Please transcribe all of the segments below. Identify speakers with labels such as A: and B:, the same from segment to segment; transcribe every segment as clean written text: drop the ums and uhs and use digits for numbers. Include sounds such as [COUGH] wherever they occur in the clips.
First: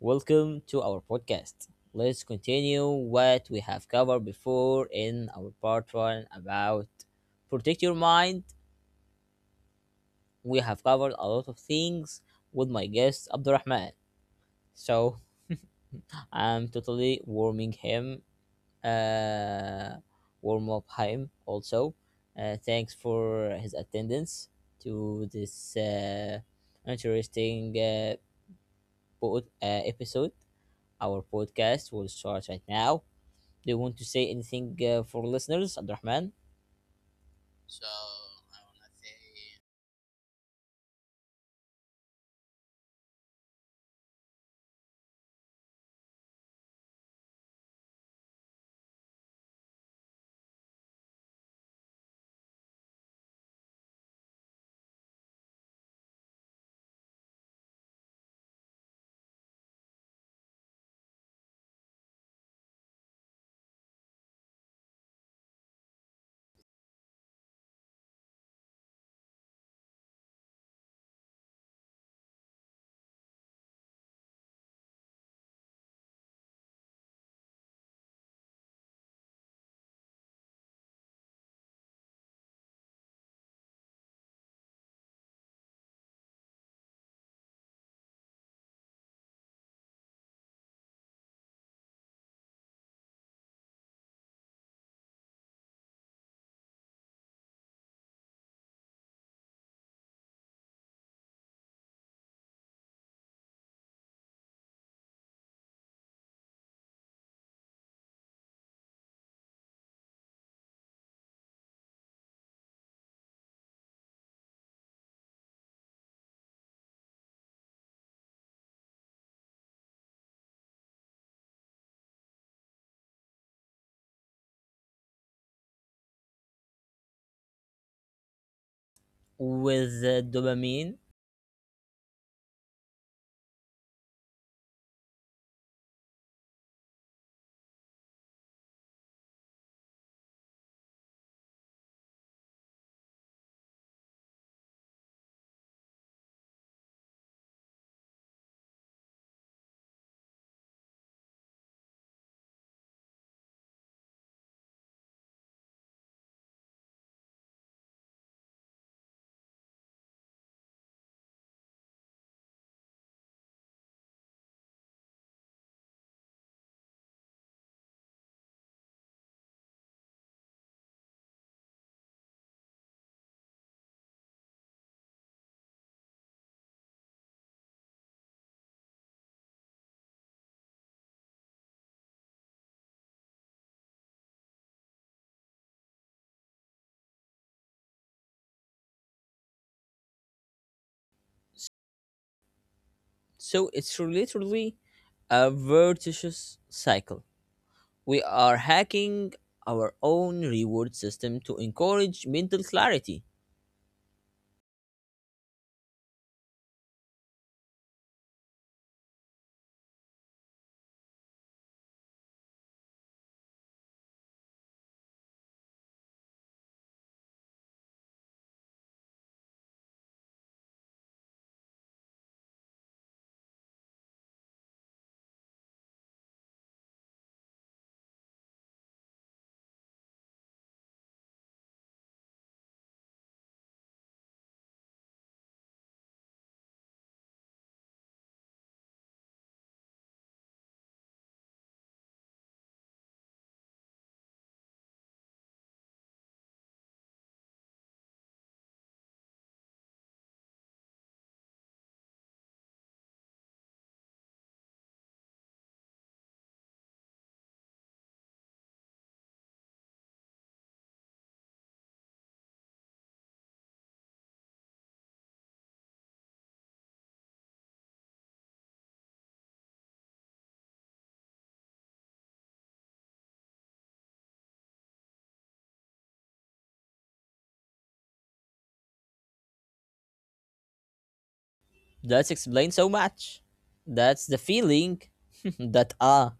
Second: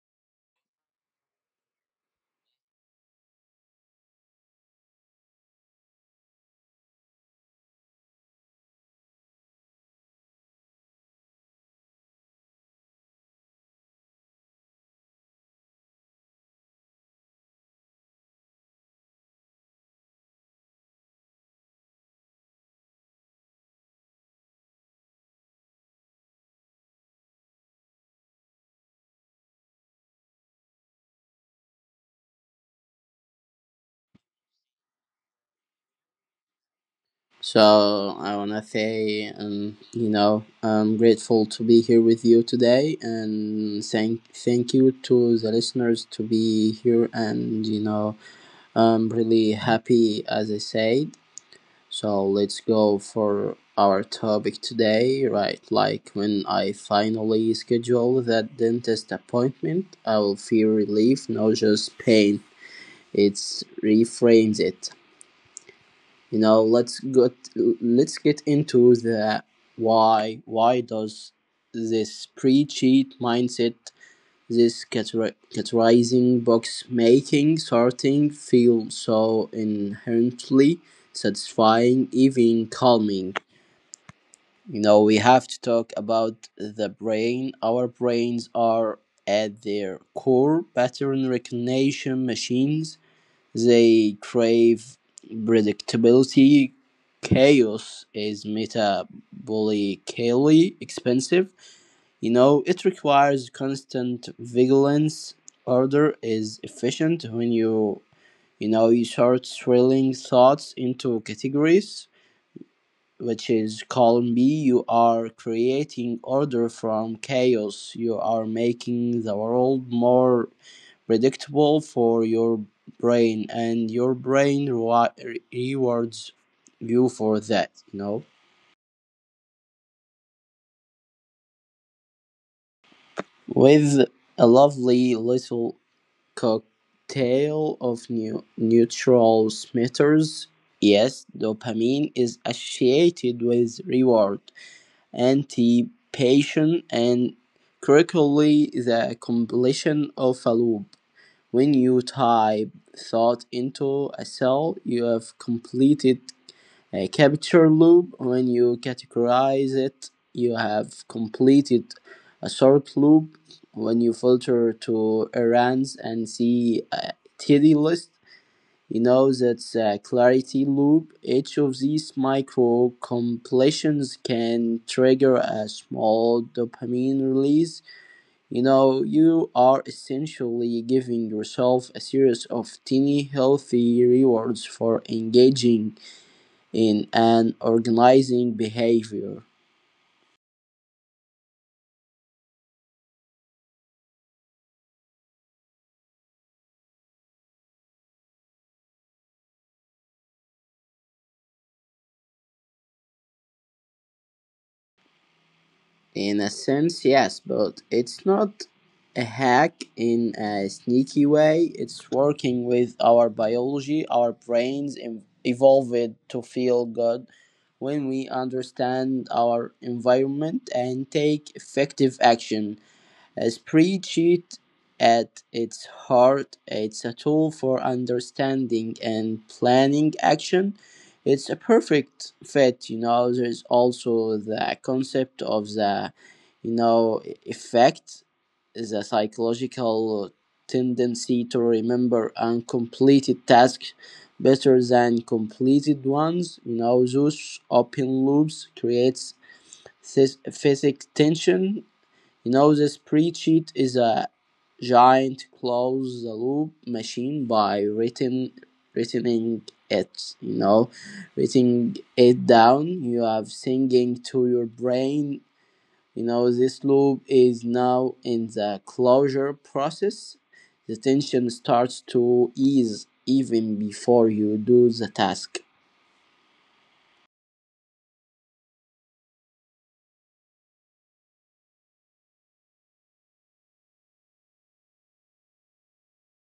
A: Welcome to our podcast. Let's continue what we have covered before in our part one about protect your mind. We have covered a lot of things with my guest Abdurrahman. So I'm totally warming him, uh, warm up him also. Thanks for his attendance to this interesting episode. Our podcast will start right now. Do you want to say anything for listeners, Abdurrahman?
B: So
A: So
B: I want to
A: I
B: say,
A: think.
B: I'm grateful to be here with you today, and thank you to the listeners to be here, I'm really happy as I said. So let's go for our topic today, right? Like when I finally schedule that dentist appointment, I will feel relief, not just pain. It reframes it. you know let's get let's get into the why does this pre-cheat mindset, this categorizing, box making, sorting feel so inherently satisfying, even calming? We have to talk about the brain. Our brains are at their core pattern recognition machines. They crave predictability. Chaos is metabolically expensive. You know, it requires constant vigilance. Order is efficient. When you know, You sort thrilling thoughts into categories, which is column B. You are creating order from chaos. You are making the world more predictable for your brain, and your brain rewards you for that, you know?
A: With dopamine.
B: With a lovely little cocktail of new neutral smetters. Yes, dopamine is associated with reward anticipation and, critically, the completion of a loop. When you type thought into a cell, you have completed a capture loop. When you categorize it, you have completed a sort loop. When you filter to errands and see a TD list, you know, that's a clarity loop. Each of these micro completions can trigger a small dopamine release. You know, you are essentially giving yourself a series of tiny healthy rewards for engaging in an organizing behavior.
A: So it's literally a virtuous cycle. We are hacking our own reward system to encourage mental clarity.
B: In a sense, yes, but it's not a hack in a sneaky way. It's working with our biology. Our brains evolved to feel good when we understand our environment and take effective action. As preached at its heart, it's a tool for understanding and planning action. It's a perfect fit, you know. There's also the concept of the, you know, effect, the psychological tendency to remember uncompleted tasks better than completed ones. You know, those open loops creates this physical tension. The spreadsheet is a giant close the loop machine. By written writing it, you know, writing it down, you have singing to your brain. You know, this loop is now in the closure process. The tension starts to ease even before you do the task.
A: That's explained so much. That's the feeling [LAUGHS] that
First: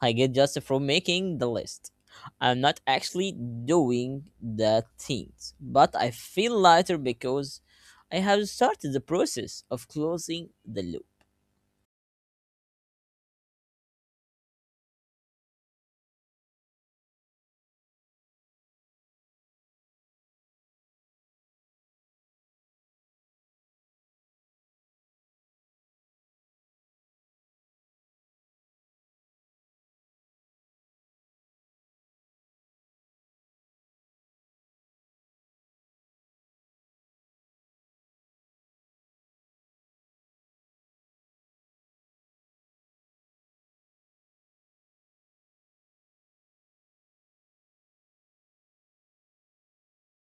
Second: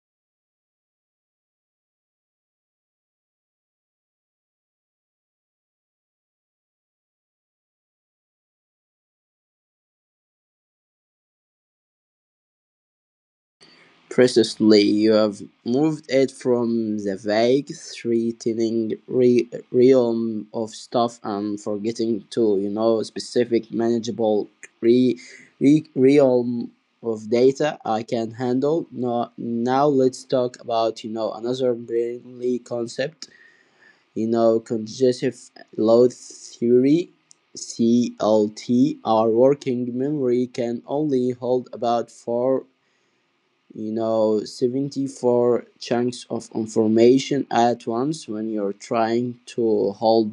A: I get just from making the list. I'm not actually doing the things, but I feel lighter because I have started the process of closing the loop.
B: Precisely, you have moved it from the vague, threatening realm of stuff and forgetting to, you know, specific, manageable re- realm of data I can handle. Now let's talk about, you know, another brilliantly concept, you know, congestive load theory. CLT, our working memory can only hold about four, you know, 74 chunks of information at once. When you're trying to hold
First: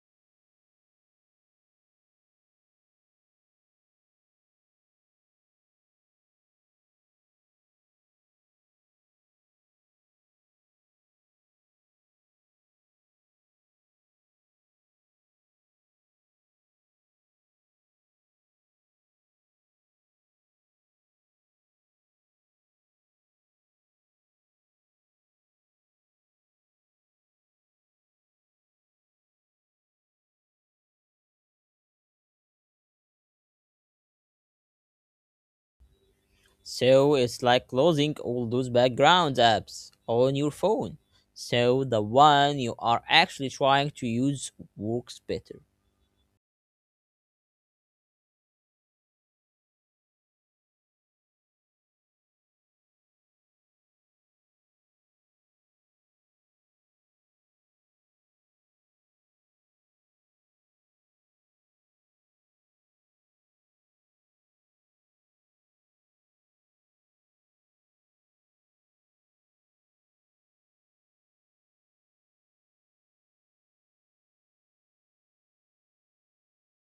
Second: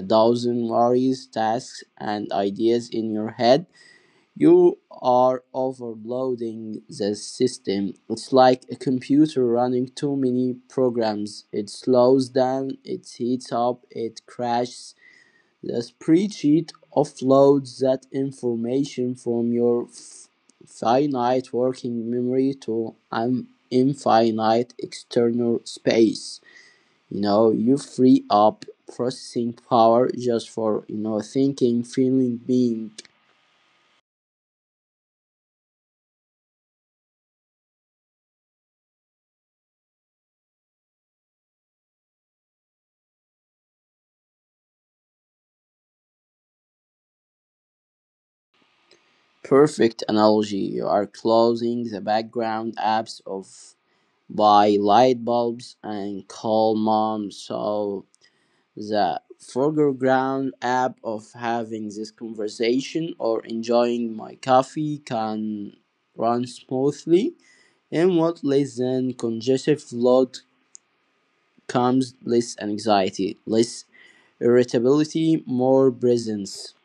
B: a thousand various tasks and ideas in your head, you are overloading the system. It's like a computer running too many programs: it slows down, it heats up, it crashes. The spreadsheet offloads that information from your finite working memory to an infinite external space. You know, you free up processing power just for, you know, thinking, feeling, being.
A: So it's like closing all those background apps on your phone, so the one you are actually trying to use works better.
B: Perfect analogy. You are closing the background apps of by light bulbs and call mom, so the foreground app of having this conversation or enjoying my coffee can run smoothly, and what less than congestive load comes less anxiety, less irritability, more presence.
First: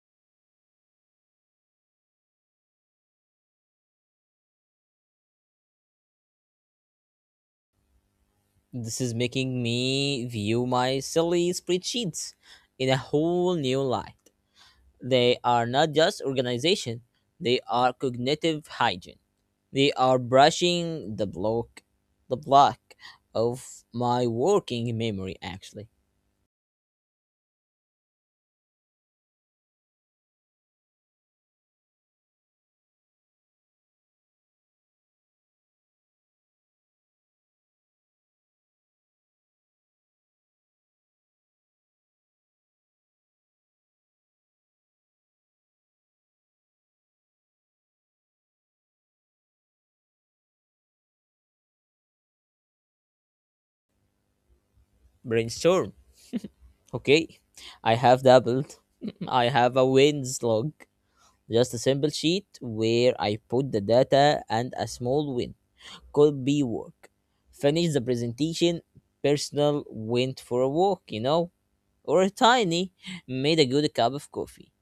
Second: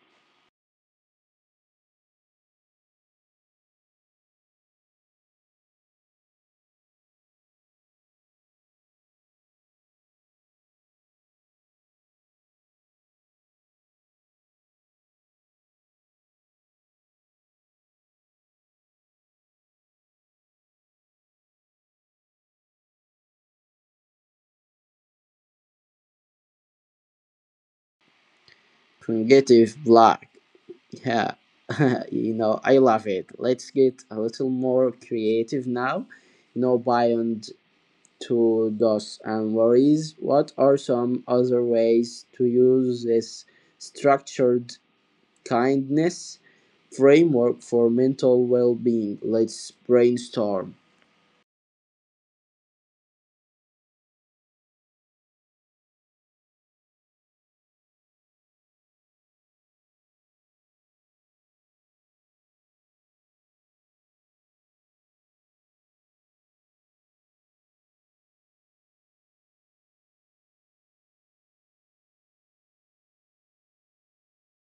A: This is making me view my silly spreadsheets in a whole new light. They are not just organization, they are cognitive hygiene. They are brushing the block of my working memory actually.
B: Creative block. Yeah. [LAUGHS] I love it. Let's get a little more creative now. Beyond to do's and worries, what are some other ways to use this structured kindness framework for mental well being? Let's brainstorm.
A: Brainstorm. Okay. I have doubled. [LAUGHS] I have a wins log. Just a simple sheet where I put the data and a small win. Could be work. Finished the presentation, personal went for a walk, you know, or a tiny, made a good cup of coffee.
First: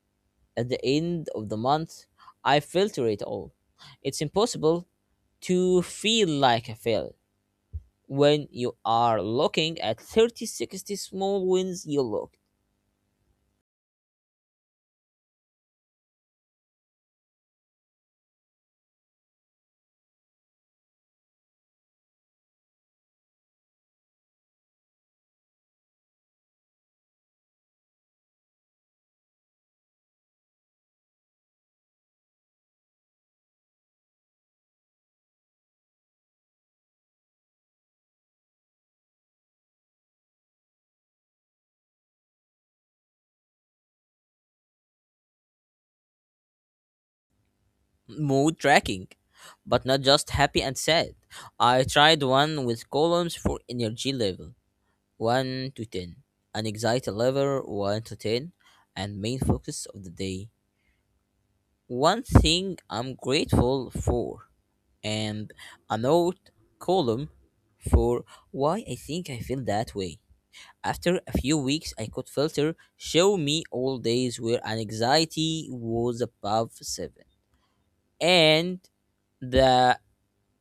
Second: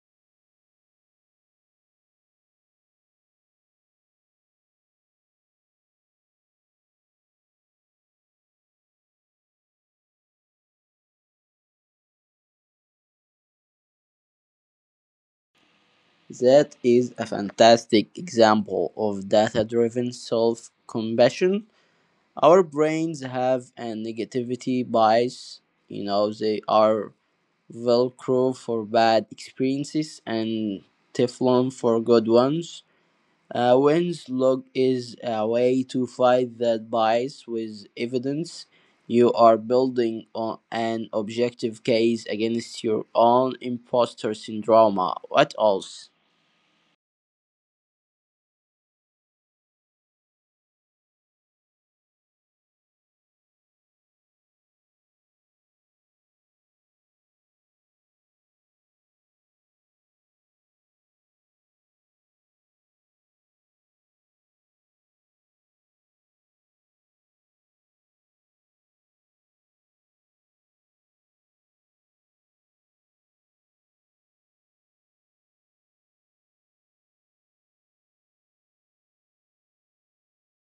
A: At the end of the month, I filter it all. It's impossible to feel like a failure when you are looking at 30-60 small wins you looked.
B: That is a fantastic example of data driven self compassion. Our brains have a negativity bias, you know, they are velcro for bad experiences and Teflon for good ones. Wins log is a way to fight that bias with evidence. You are building on an objective case against your own imposter syndrome. What else?
A: Mood tracking, but not just happy and sad. I tried one with columns for energy level 1 to 10, an anxiety level 1 to 10, and main focus of the day. One thing I'm grateful for. And a note column for why I think I feel that way. After a few weeks, I could filter show me all days where anxiety was above 7. And the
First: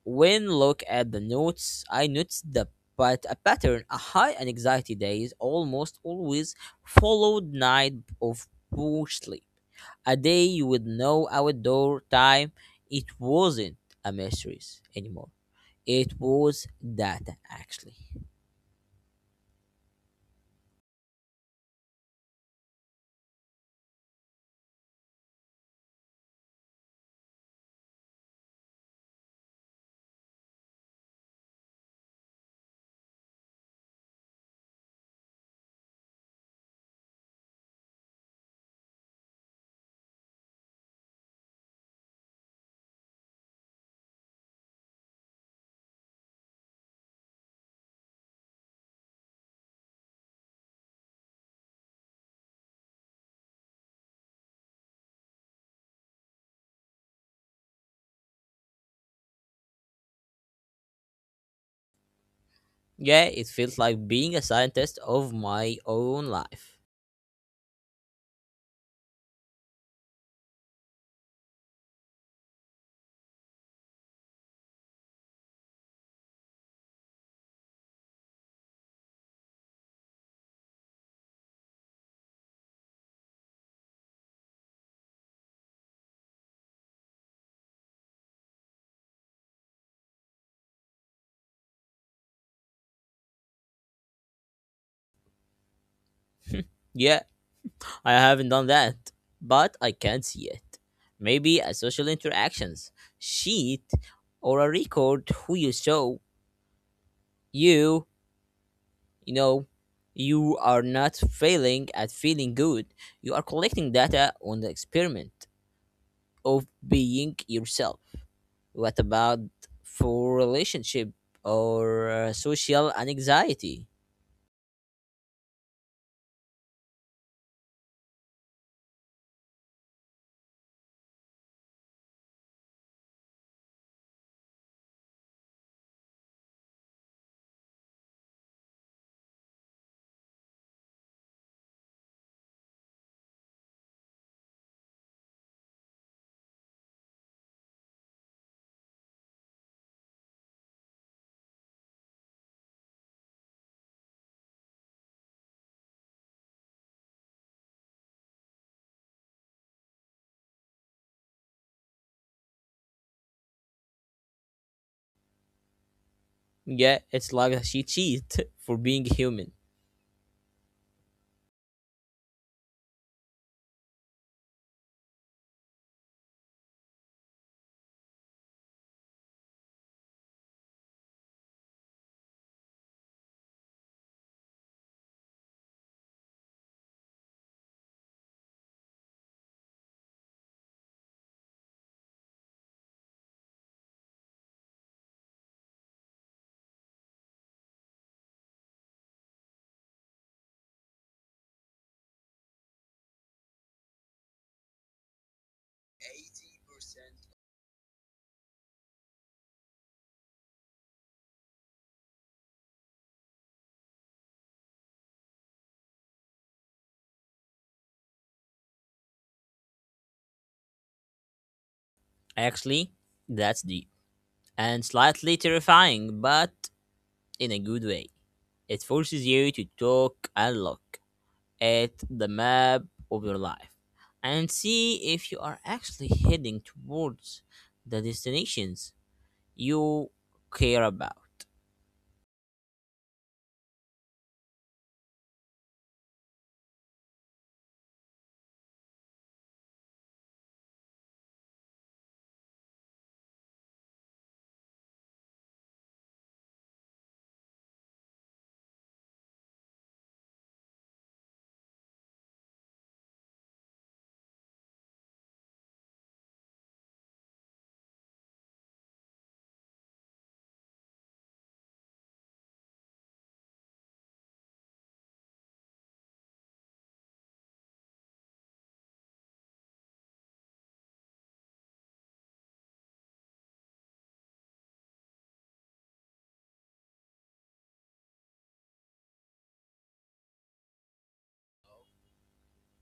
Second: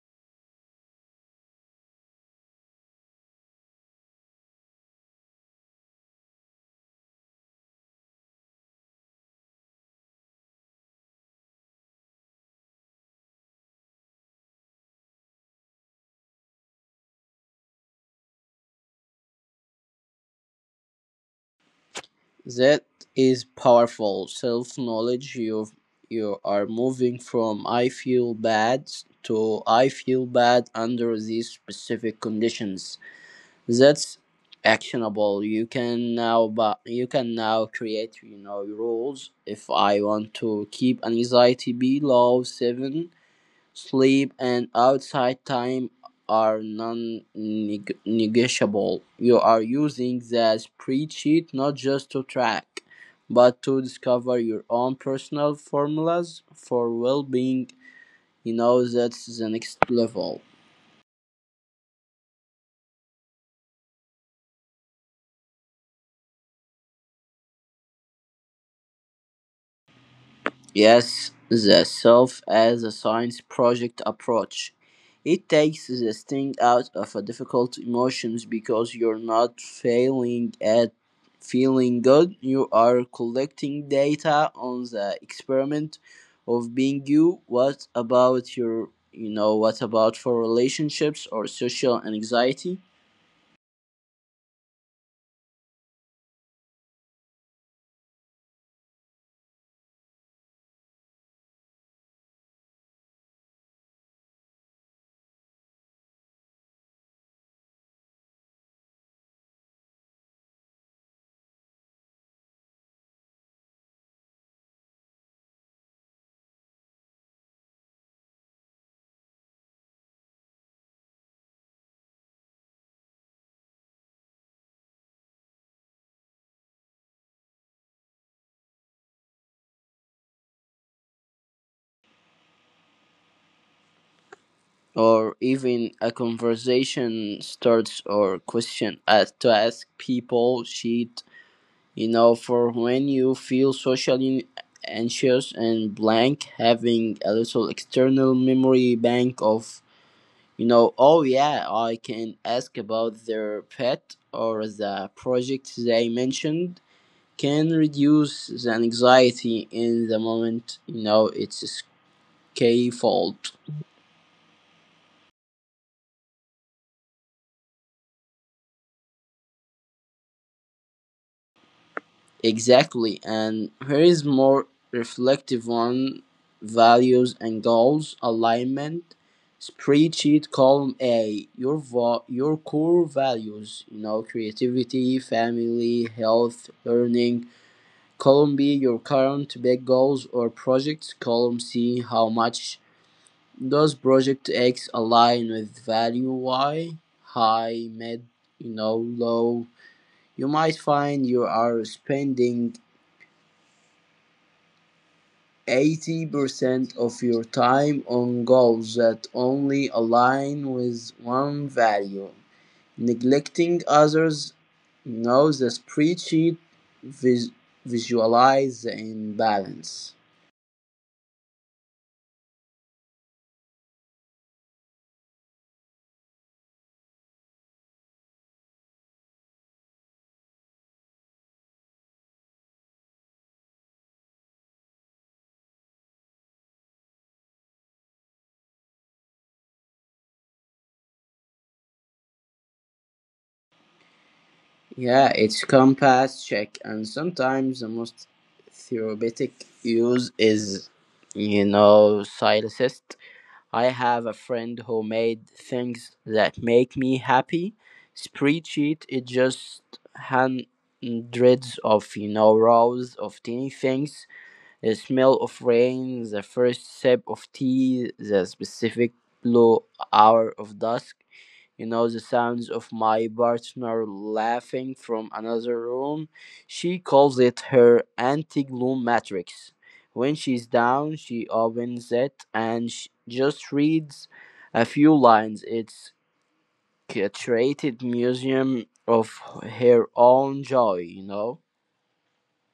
A: when look at the notes, I noticed the but a pattern. A high and anxiety days almost always followed night of poor sleep, a day with no outdoor time. It wasn't a mystery anymore. It was data actually.
B: That is powerful self knowledge. You are moving from I feel bad to I feel bad under these specific conditions. That's actionable. You can now create, you know, rules. If I want to keep anxiety below 7, sleep and outside time are non-negotiable. You are using that spreadsheet not just to track, but to discover your own personal formulas for well-being. You know, that's the next level.
A: Yeah, it feels like being a scientist of my own life.
B: Yes, the self as a science project approach. It takes the sting out of a difficult emotions because you're not failing at feeling good. You are collecting data on the experiment of being you. What about what about for relationships or social anxiety?
A: Yeah, I haven't done that, but I can see it. Maybe a social interactions sheet or a record who you show you, you know, you are not failing at feeling good. You are collecting data on the experiment of being yourself. What about for relationship or social anxiety?
B: Or even a conversation starts or question as to ask people cheat. You know, for when you feel socially anxious and blank, having a little external memory bank of, you know, oh yeah, I can ask about their pet or the project they mentioned, can reduce the anxiety in the moment. You know, it's a scaffold.
A: Yeah, it's like a cheat sheet [LAUGHS] for being human.
B: Exactly, and here is more reflective on values and goals alignment spreadsheet. Column A, your your core values, you know, creativity, family, health, learning. Column B, your current big goals or projects. Column C, how much does project X align with value Y: high, mid, you know, low. You might find you are spending 80% of your time on goals that only align with one value, neglecting others. Knows the spreadsheet, vis- visualize the imbalance.
A: Actually, that's the and slightly terrifying, but in a good way. It forces you to talk and look at the map of your life and see if you are actually heading towards the destinations you care about.
B: Yeah, it's compass check, and sometimes the most therapeutic use is, you know, silenced. I have a friend who made things that make me happy. Spreadsheet, it just hundreds of, you know, rows of tiny things. The smell of rain, the first sip of tea, the specific blue hour of dusk. You know, the sounds of my partner laughing from another room. She calls it her anti gloom matrix. When she's down, she opens it and sh just reads a few lines. It's curated museum of her own joy, you know?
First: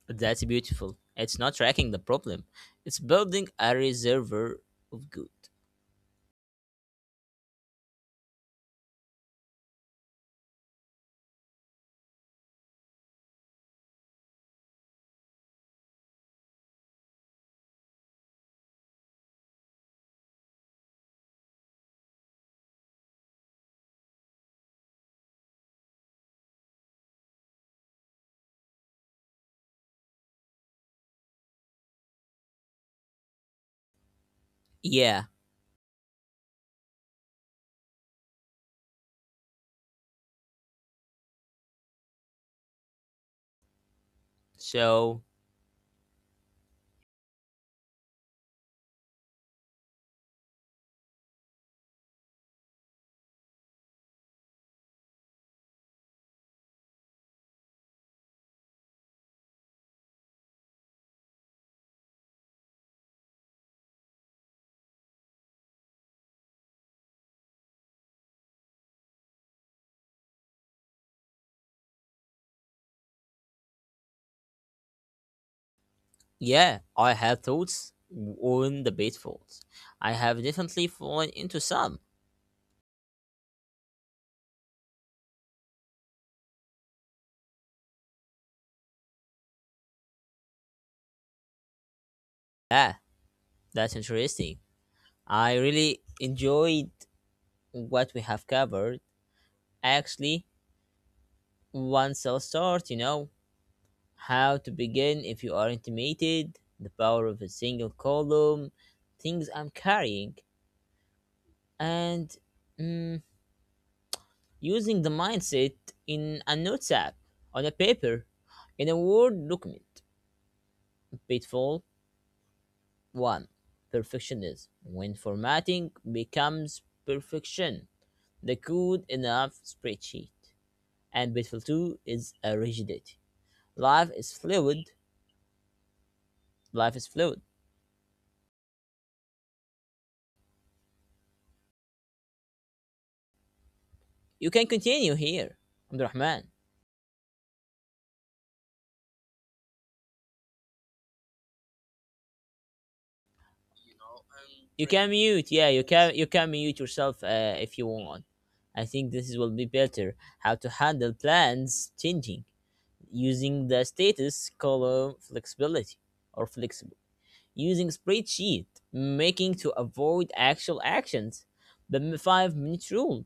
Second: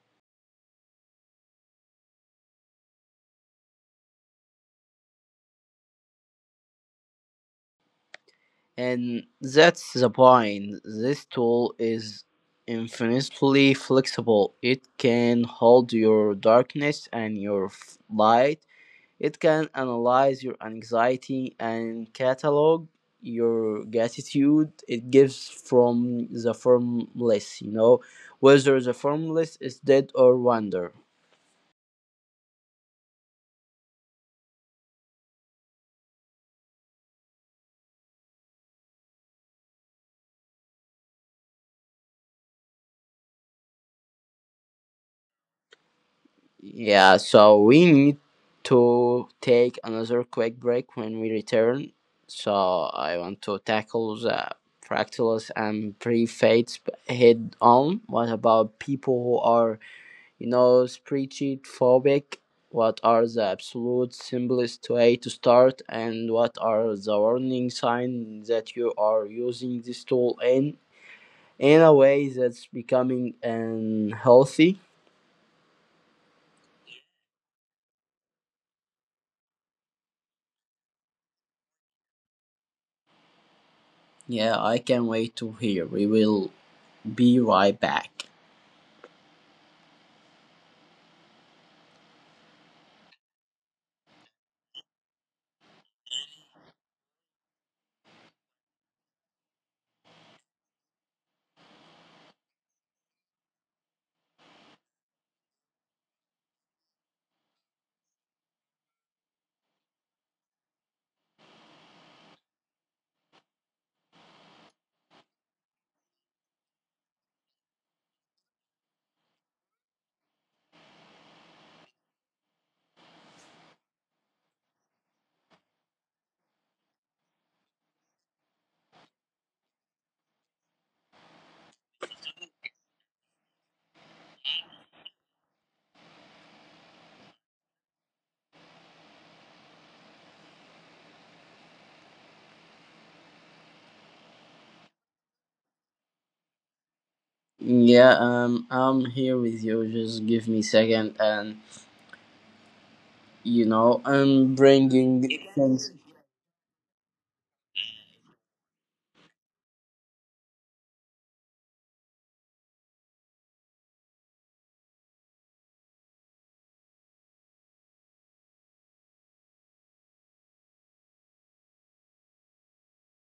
A: That's beautiful. It's not tracking the problem, it's building a reservoir of good.
B: And that's the point. This tool is infinitely flexible. It can hold your darkness and your light. It can analyze your anxiety and catalog your gratitude. It gives from the form list, you know, whether the form list is dead or wonder.
A: Yeah, so
B: Yeah, so we need to take another quick break. When we return, so I want to tackle the fractals and prefades head on. What about people who are, you know, spreadsheet phobic? What are the absolute simplest way to start, and what are the warning signs that you are using this tool in a way that's becoming unhealthy?
A: yeah, I have thoughts on the pitfalls. I have definitely fallen into some.
B: Yeah, I can't wait to hear. We will be right back.
A: Yeah, that's interesting. I really enjoyed what we have covered. Actually, one cell start, you know, how to begin if you are intimidated, the power of a single column, things I'm carrying, and mm, using the mindset in a notes app, on a paper, in a Word document. Pitfall 1, perfectionism. When formatting becomes perfection, the good enough spreadsheet. And beautiful too is a rigidity. Life is fluid. Life is fluid. You can continue here, Abdurrahman.
B: Yeah, I'm here with you. Just give me a second, and you know, I'm
A: You can
B: bringing
A: mute. Yeah, you
B: things.
A: can you can mute yourself if you want. I think this will be better. How to handle plans changing using the status column flexibility or flexible. Using spreadsheet making to avoid actual actions. The 5-minute rule.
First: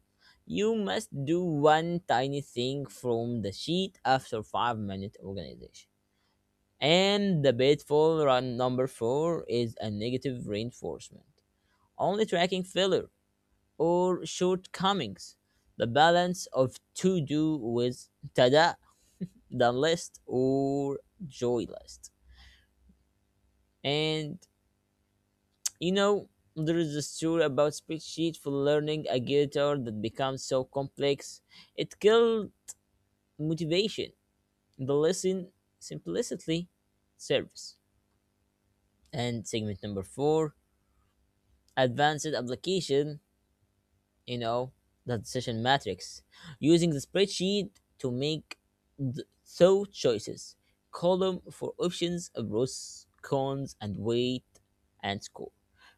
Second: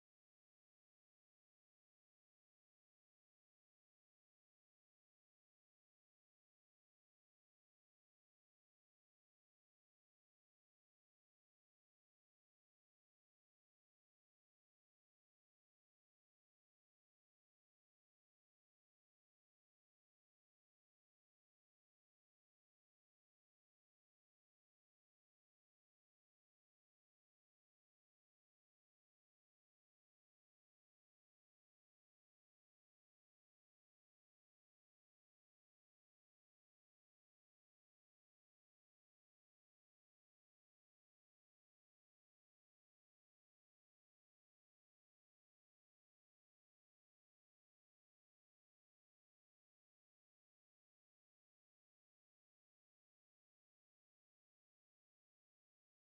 A: You must do one tiny thing from the sheet after 5-minute organization. And the pitfall run number 4 is a negative reinforcement. Only tracking failure or shortcomings. The balance of to do with tada, done list or joy list. And you know, there is a story about spreadsheet for learning a guitar that becomes so complex it killed motivation. The lesson simplicity serves. And segment number four, advanced application, you know, that decision matrix. Using the spreadsheet to make the thought choices. Column for options, pros, cons, and weight and score.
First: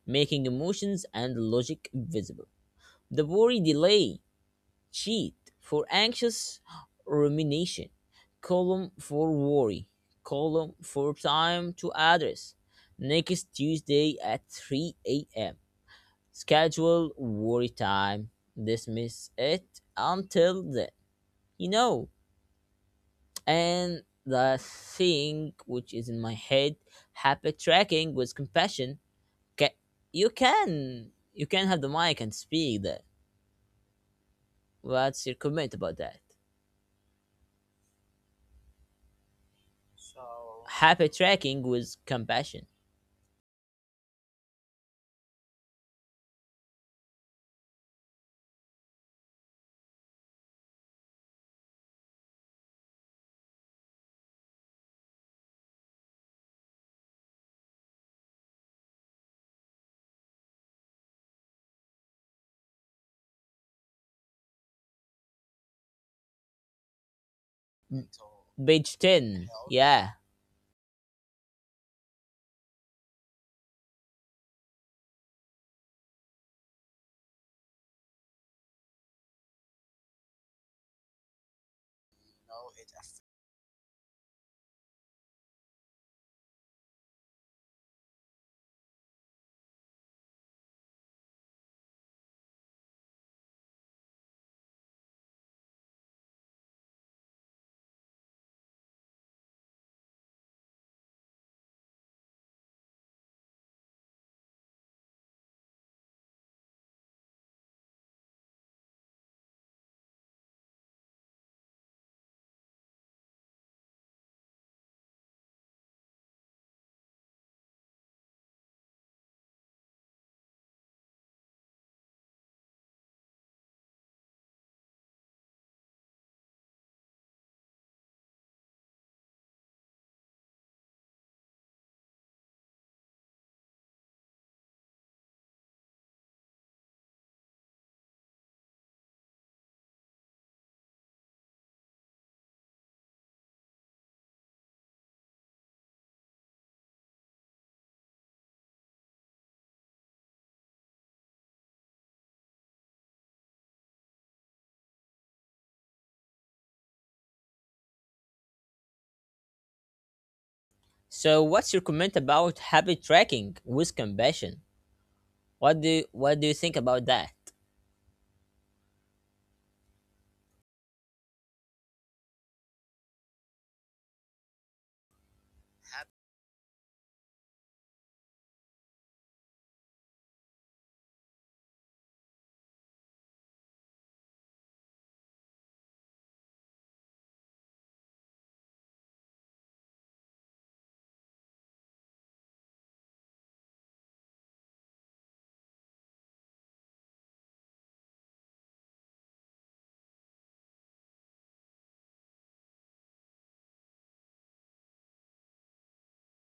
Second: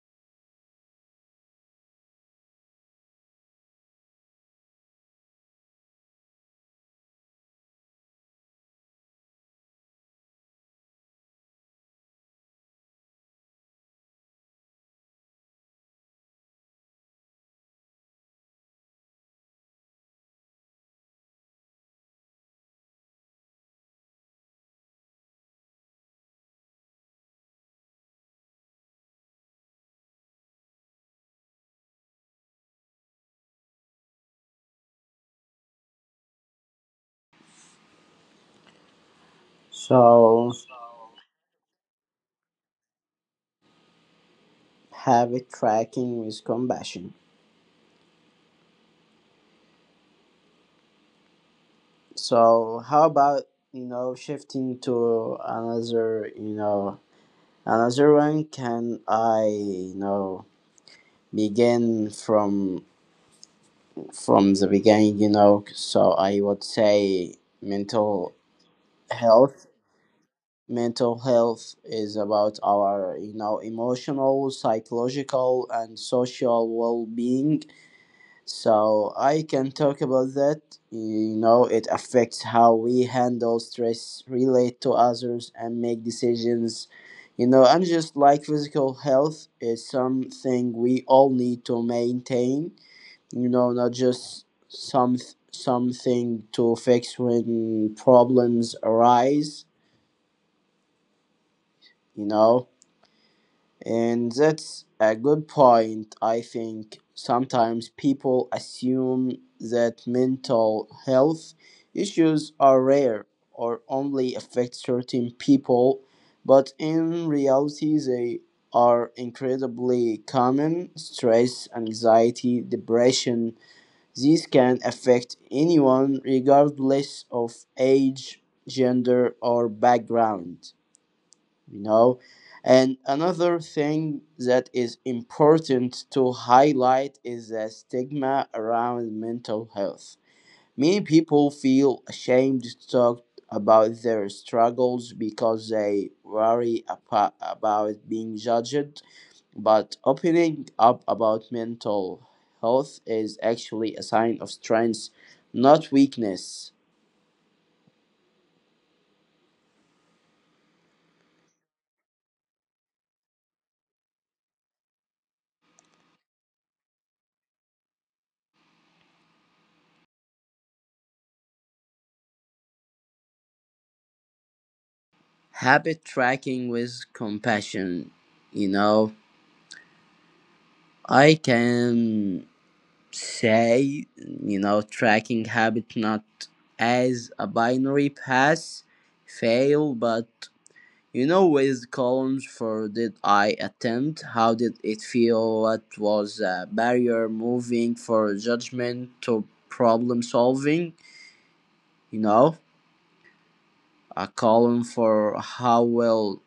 A: Making emotions and logic visible. The worry delay cheat for anxious rumination. Column for worry. Column for time to address. Next Tuesday at 3 a.m. Schedule worry time. Dismiss it until then. You know, and the thing which is in my head, habit tracking with compassion. Ca you can you can have the mic and speak that. What's your comment about that?
B: So,
A: Happy tracking with compassion.
B: habit tracking with compassion. So how about, shifting to another, another one? Can I, you know, begin from the beginning? You know, so I would say mental
A: Page 10.
B: health.
A: Yeah.
B: Mental health is about our, you know, emotional, psychological, and social well being. So I can talk about that. You know, it affects how we handle stress, relate to others, and make decisions. You know, and just like physical health, is something we all need to maintain. You know, not just something to fix when problems arise. You know. And that's a good point. I think sometimes people assume that mental health issues are rare or only affect certain people, but in reality, they are incredibly common. Stress, anxiety, depression, these can affect anyone regardless of age, gender, or background. You know, and another thing that is important to highlight is the stigma around mental health. Many people feel ashamed to talk about their struggles because they worry about being judged, but opening up about mental health is actually a sign of strength, not weakness.
A: So what's your comment about happy tracking with compassion? What do you think about that?
B: Habit tracking with compassion. You know, I can say, you know, tracking habit not as a binary pass fail, but, you know, with columns for did I attempt, how did it feel, what was a barrier, moving for judgment to problem solving, you know. A column for how well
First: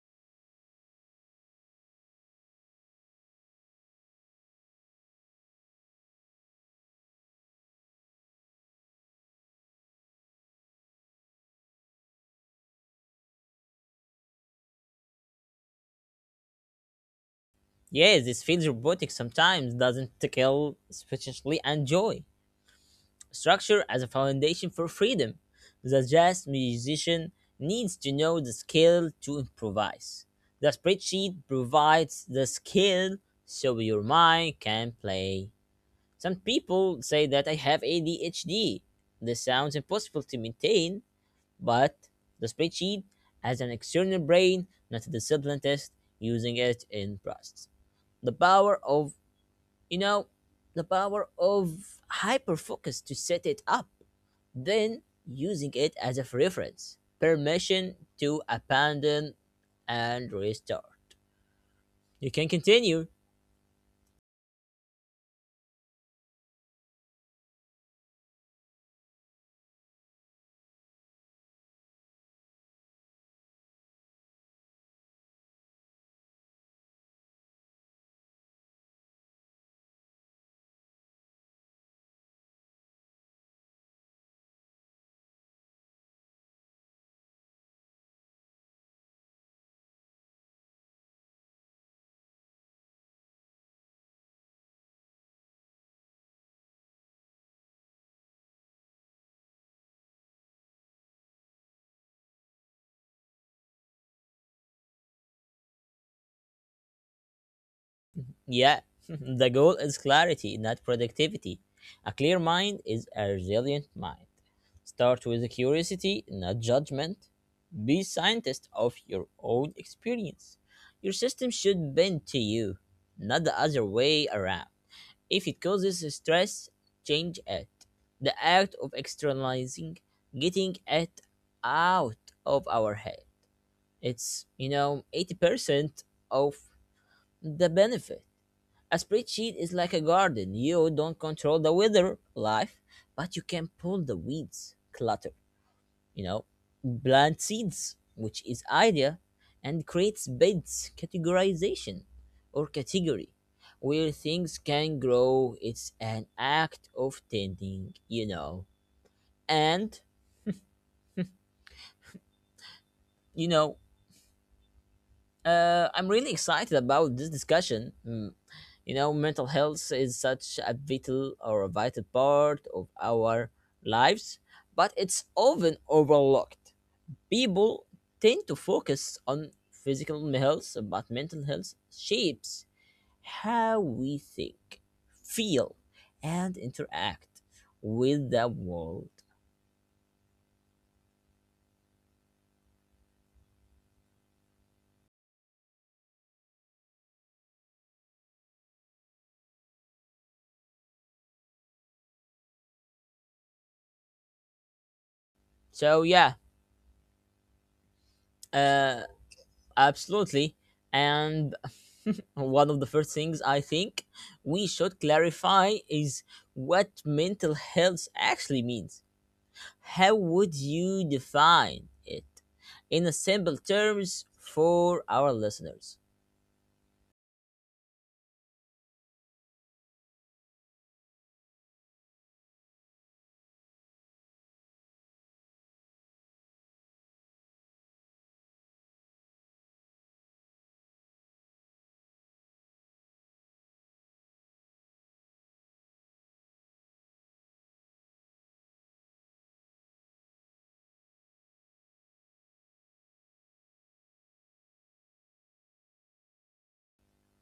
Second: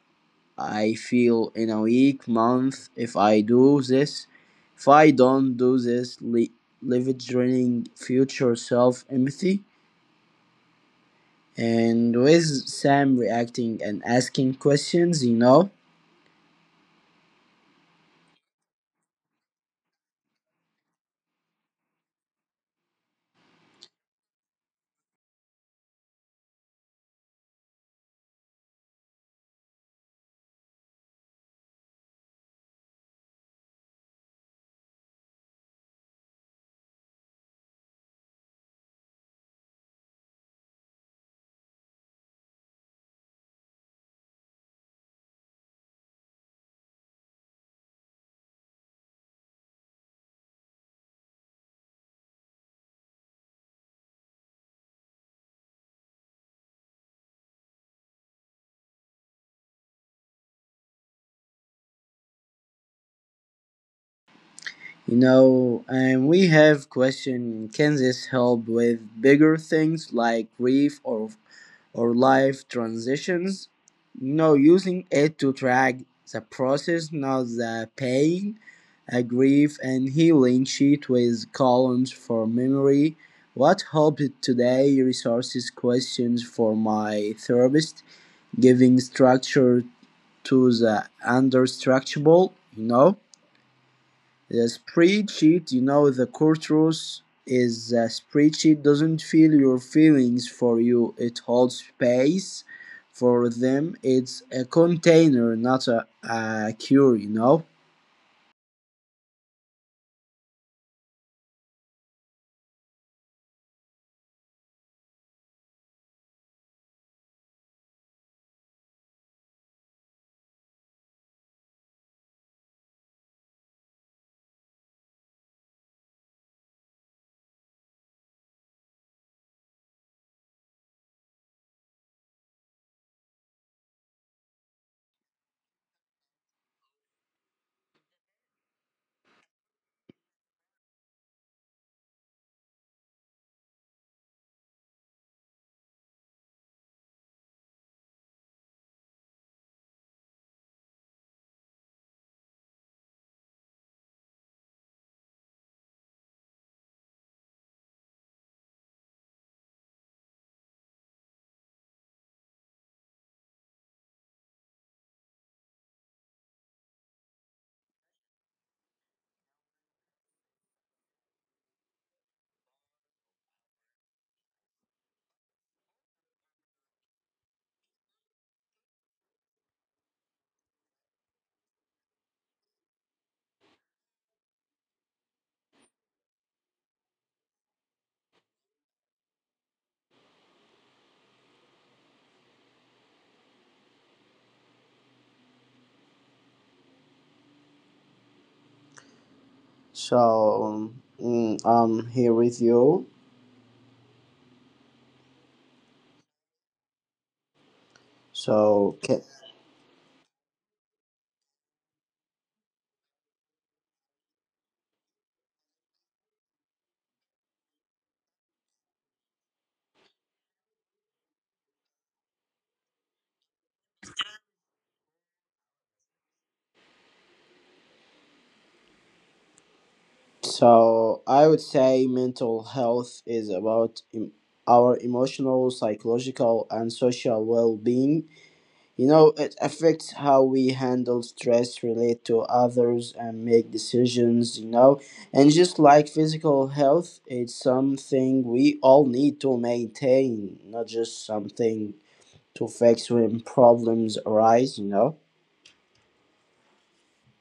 B: I feel in a week, month, if I do this. If I don't do this, leveraging future self empathy, and with Sam reacting and asking questions, you know.
A: Yes, this feels robotic sometimes, doesn't kill especially and joy. Structure as a foundation for freedom. The jazz musician needs to know the skill to improvise. The spreadsheet provides the skill so your mind can play. Some people say that I have ADHD. This sounds impossible to maintain, but the spreadsheet has an external brain, not a discipline test, using it in process. The power of, you know, the power of hyperfocus to set it up, then using it as a reference. Permission to abandon and restart. You can continue.
B: You know, and we have question: can this help with bigger things like grief or life transitions? No, using it to track the process, not the pain. A grief and healing sheet with columns for memory. What helped today? Resources, questions for my therapist, giving structure to the unstructurable, you know. The spreadsheet, you know, the core truth is a spreadsheet doesn't feel your feelings for you. It holds space for them. It's a container, not a cure, you know.
A: Yeah, [LAUGHS] the goal is clarity, not productivity. A clear mind is a resilient mind. Start with curiosity, not judgment. Be scientist of your own experience. Your system should bend to you, not the other way around. If it causes stress, change it. The act of externalizing, getting it out of our head. It's, you know, 80% of the benefit. A spreadsheet is like a garden. You don't control the weather, life, but you can pull the weeds, clutter, you know, plant seeds, which is idea, and creates beds, categorization, or category, where things can grow. It's an act of tending, you know. And, you know, I'm really excited about this discussion. You know, mental health is such a vital part of our lives, but it's often overlooked. People tend to focus on physical health, but mental health shapes how we think, feel, and interact with the world.
B: So mm, I'm here with you.
A: So yeah,
B: So
A: uh absolutely. And [LAUGHS] one of the first things I think we should clarify is what mental health actually means. How would you define it in a simple terms for our listeners?
B: so I would say mental health is about our emotional, psychological, and social well-being. You know, it affects how we handle stress, relate to others, and make decisions, you know. And just like physical health, it's something we all need to maintain, not just something to fix when problems arise, you know.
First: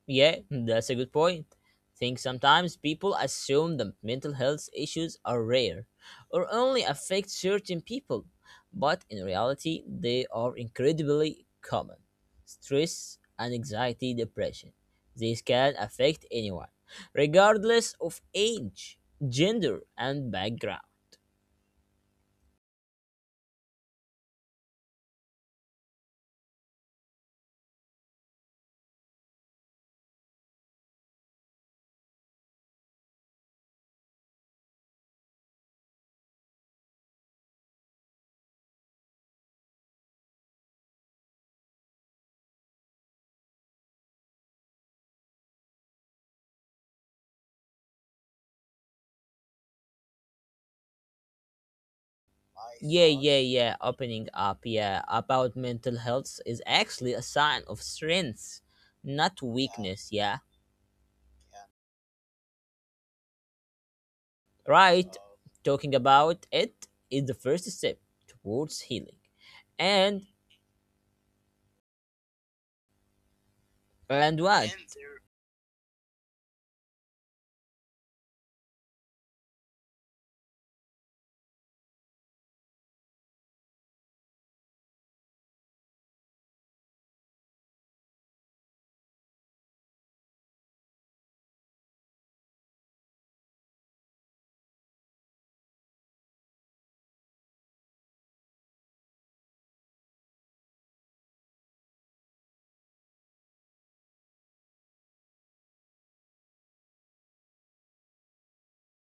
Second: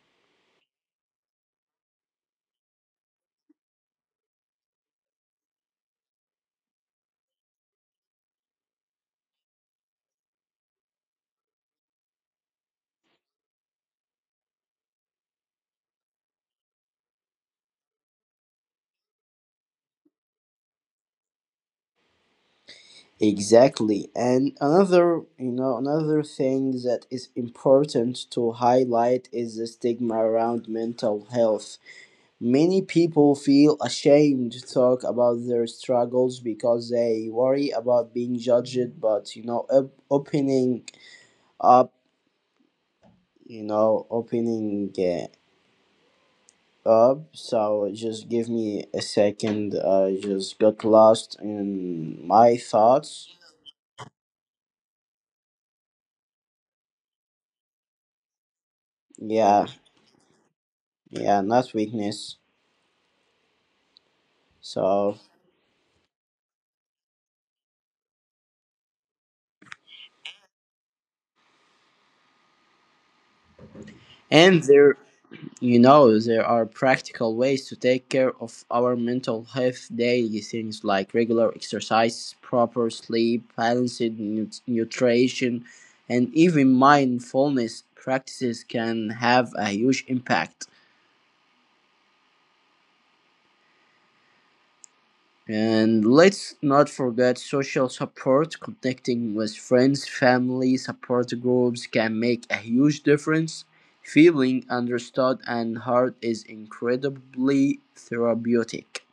A: Yeah, that's a good point. Think sometimes people assume that mental health issues are rare or only affect certain people, but in reality, they are incredibly common. Stress, anxiety, depression. These can affect anyone, regardless of age, gender, and background.
B: Exactly. And another, you know, another thing that is important to highlight is the stigma around mental health. Many people feel ashamed to talk about their struggles because they worry about being judged. But you know, opening up, you know, opening up. So just give me a second. I just got lost in my
A: Yeah,
B: thoughts.
A: yeah, yeah, opening up, yeah, about mental health is actually a sign of strength, not
B: Yeah,
A: weakness, yeah.
B: yeah, not weakness.
A: Right?
B: So
A: Talking about it is the first step towards healing. And and
B: and
A: what?
B: there, you know, there are practical ways to take care of our mental health daily. Things like regular exercise, proper sleep, balanced nutrition, and even mindfulness practices can have a huge impact. And let's not forget social support. Connecting with friends, family, support groups can make a huge difference. Feeling understood and heard is incredibly therapeutic.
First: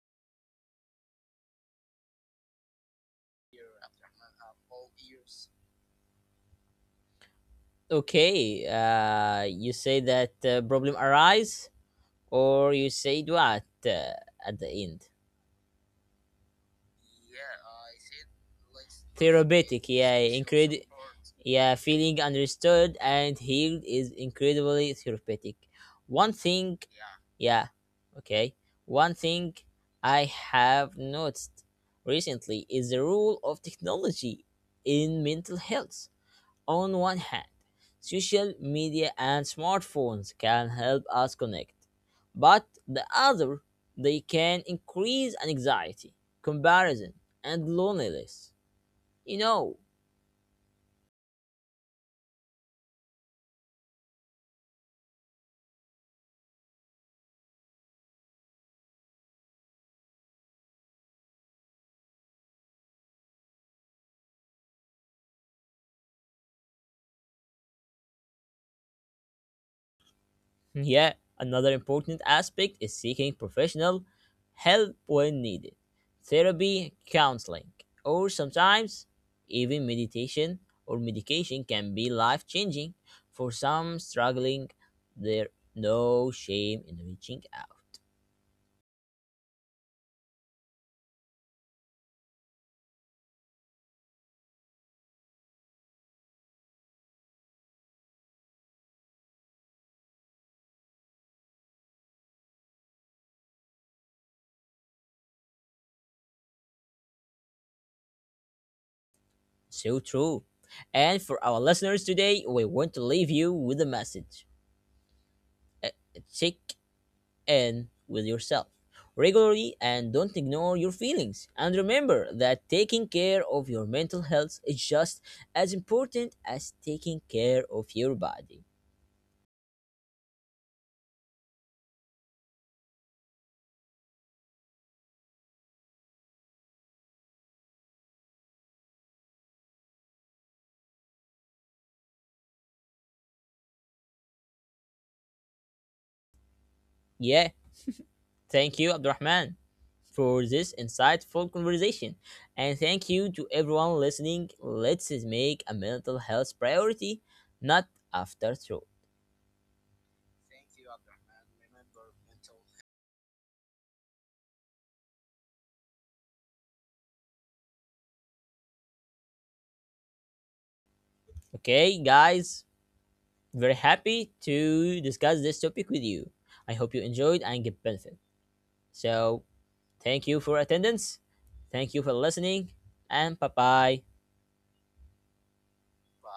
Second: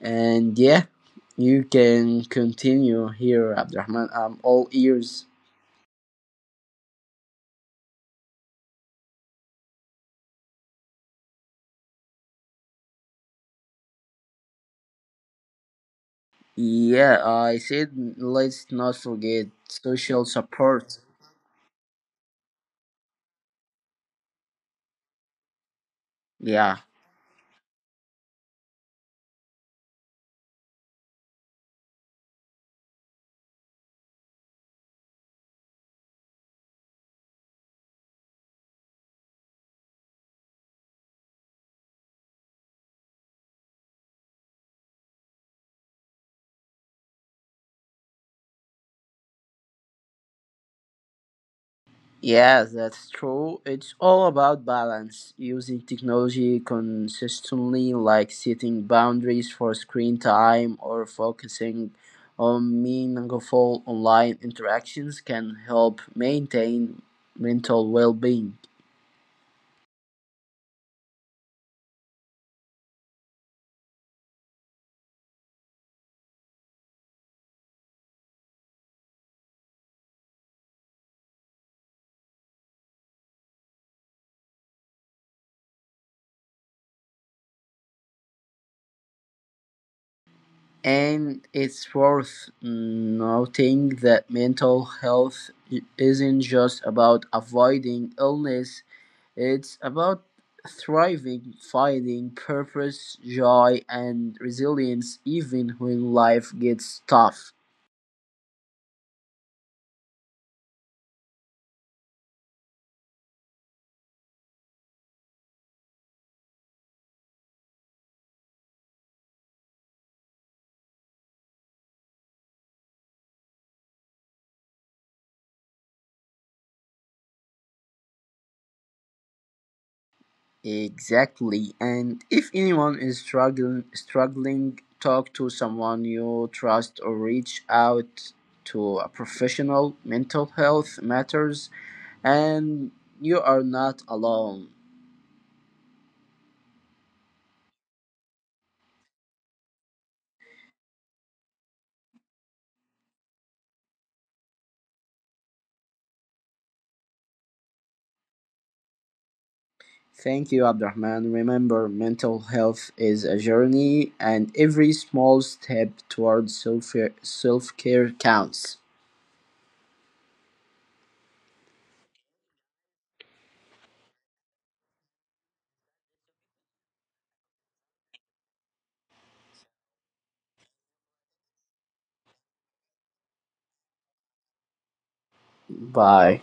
B: And yeah, you can continue here, Abdurrahman. I'm all ears.
A: Okay, you say that problem arise, or you say what at the end?
B: Yeah, I said let's
A: Feeling
B: not forget
A: therapeutic, yeah,
B: social
A: incredible.
B: support.
A: Yeah, feeling understood and healed is incredibly therapeutic. One thing.
B: Yeah.
A: Yeah, okay. One thing I have noticed recently is the role of technology in mental health. On one hand, social media and smartphones can help us connect, but the other, they can increase anxiety, comparison, and loneliness. You know,
B: Yeah, that's true. It's all about balance. Using technology consistently, like setting boundaries for screen time or focusing on meaningful online interactions, can help maintain mental well being.
A: yeah, another important aspect is seeking professional help when needed, therapy, counseling, or sometimes even meditation or medication can be life changing. For some struggling, there no shame in reaching out.
B: And it's worth noting that mental health isn't just about avoiding illness, it's about thriving, finding purpose, joy, and resilience even when life gets tough.
A: So true. And for our listeners today, we want to leave you with a message. Uh, Check and with yourself regularly and don't ignore your feelings. And remember that taking care of your mental health is just as important as taking care of your body.
B: Exactly. And if anyone is talk to someone you trust or reach out to a professional. Mental health matters. And you are not alone.
A: Yeah, thank you, Abdurrahman, for this insightful conversation. And thank you to everyone listening. Let's make a mental health priority, not after through.
B: Thank you, Abdurrahman. Remember, mental health is a journey, and every small step towards self care counts.
A: Okay, guys, very happy to discuss this topic with you. I hope you enjoyed and get benefit. So, thank you for attendance. Thank you for listening. And bye bye.
B: Bye.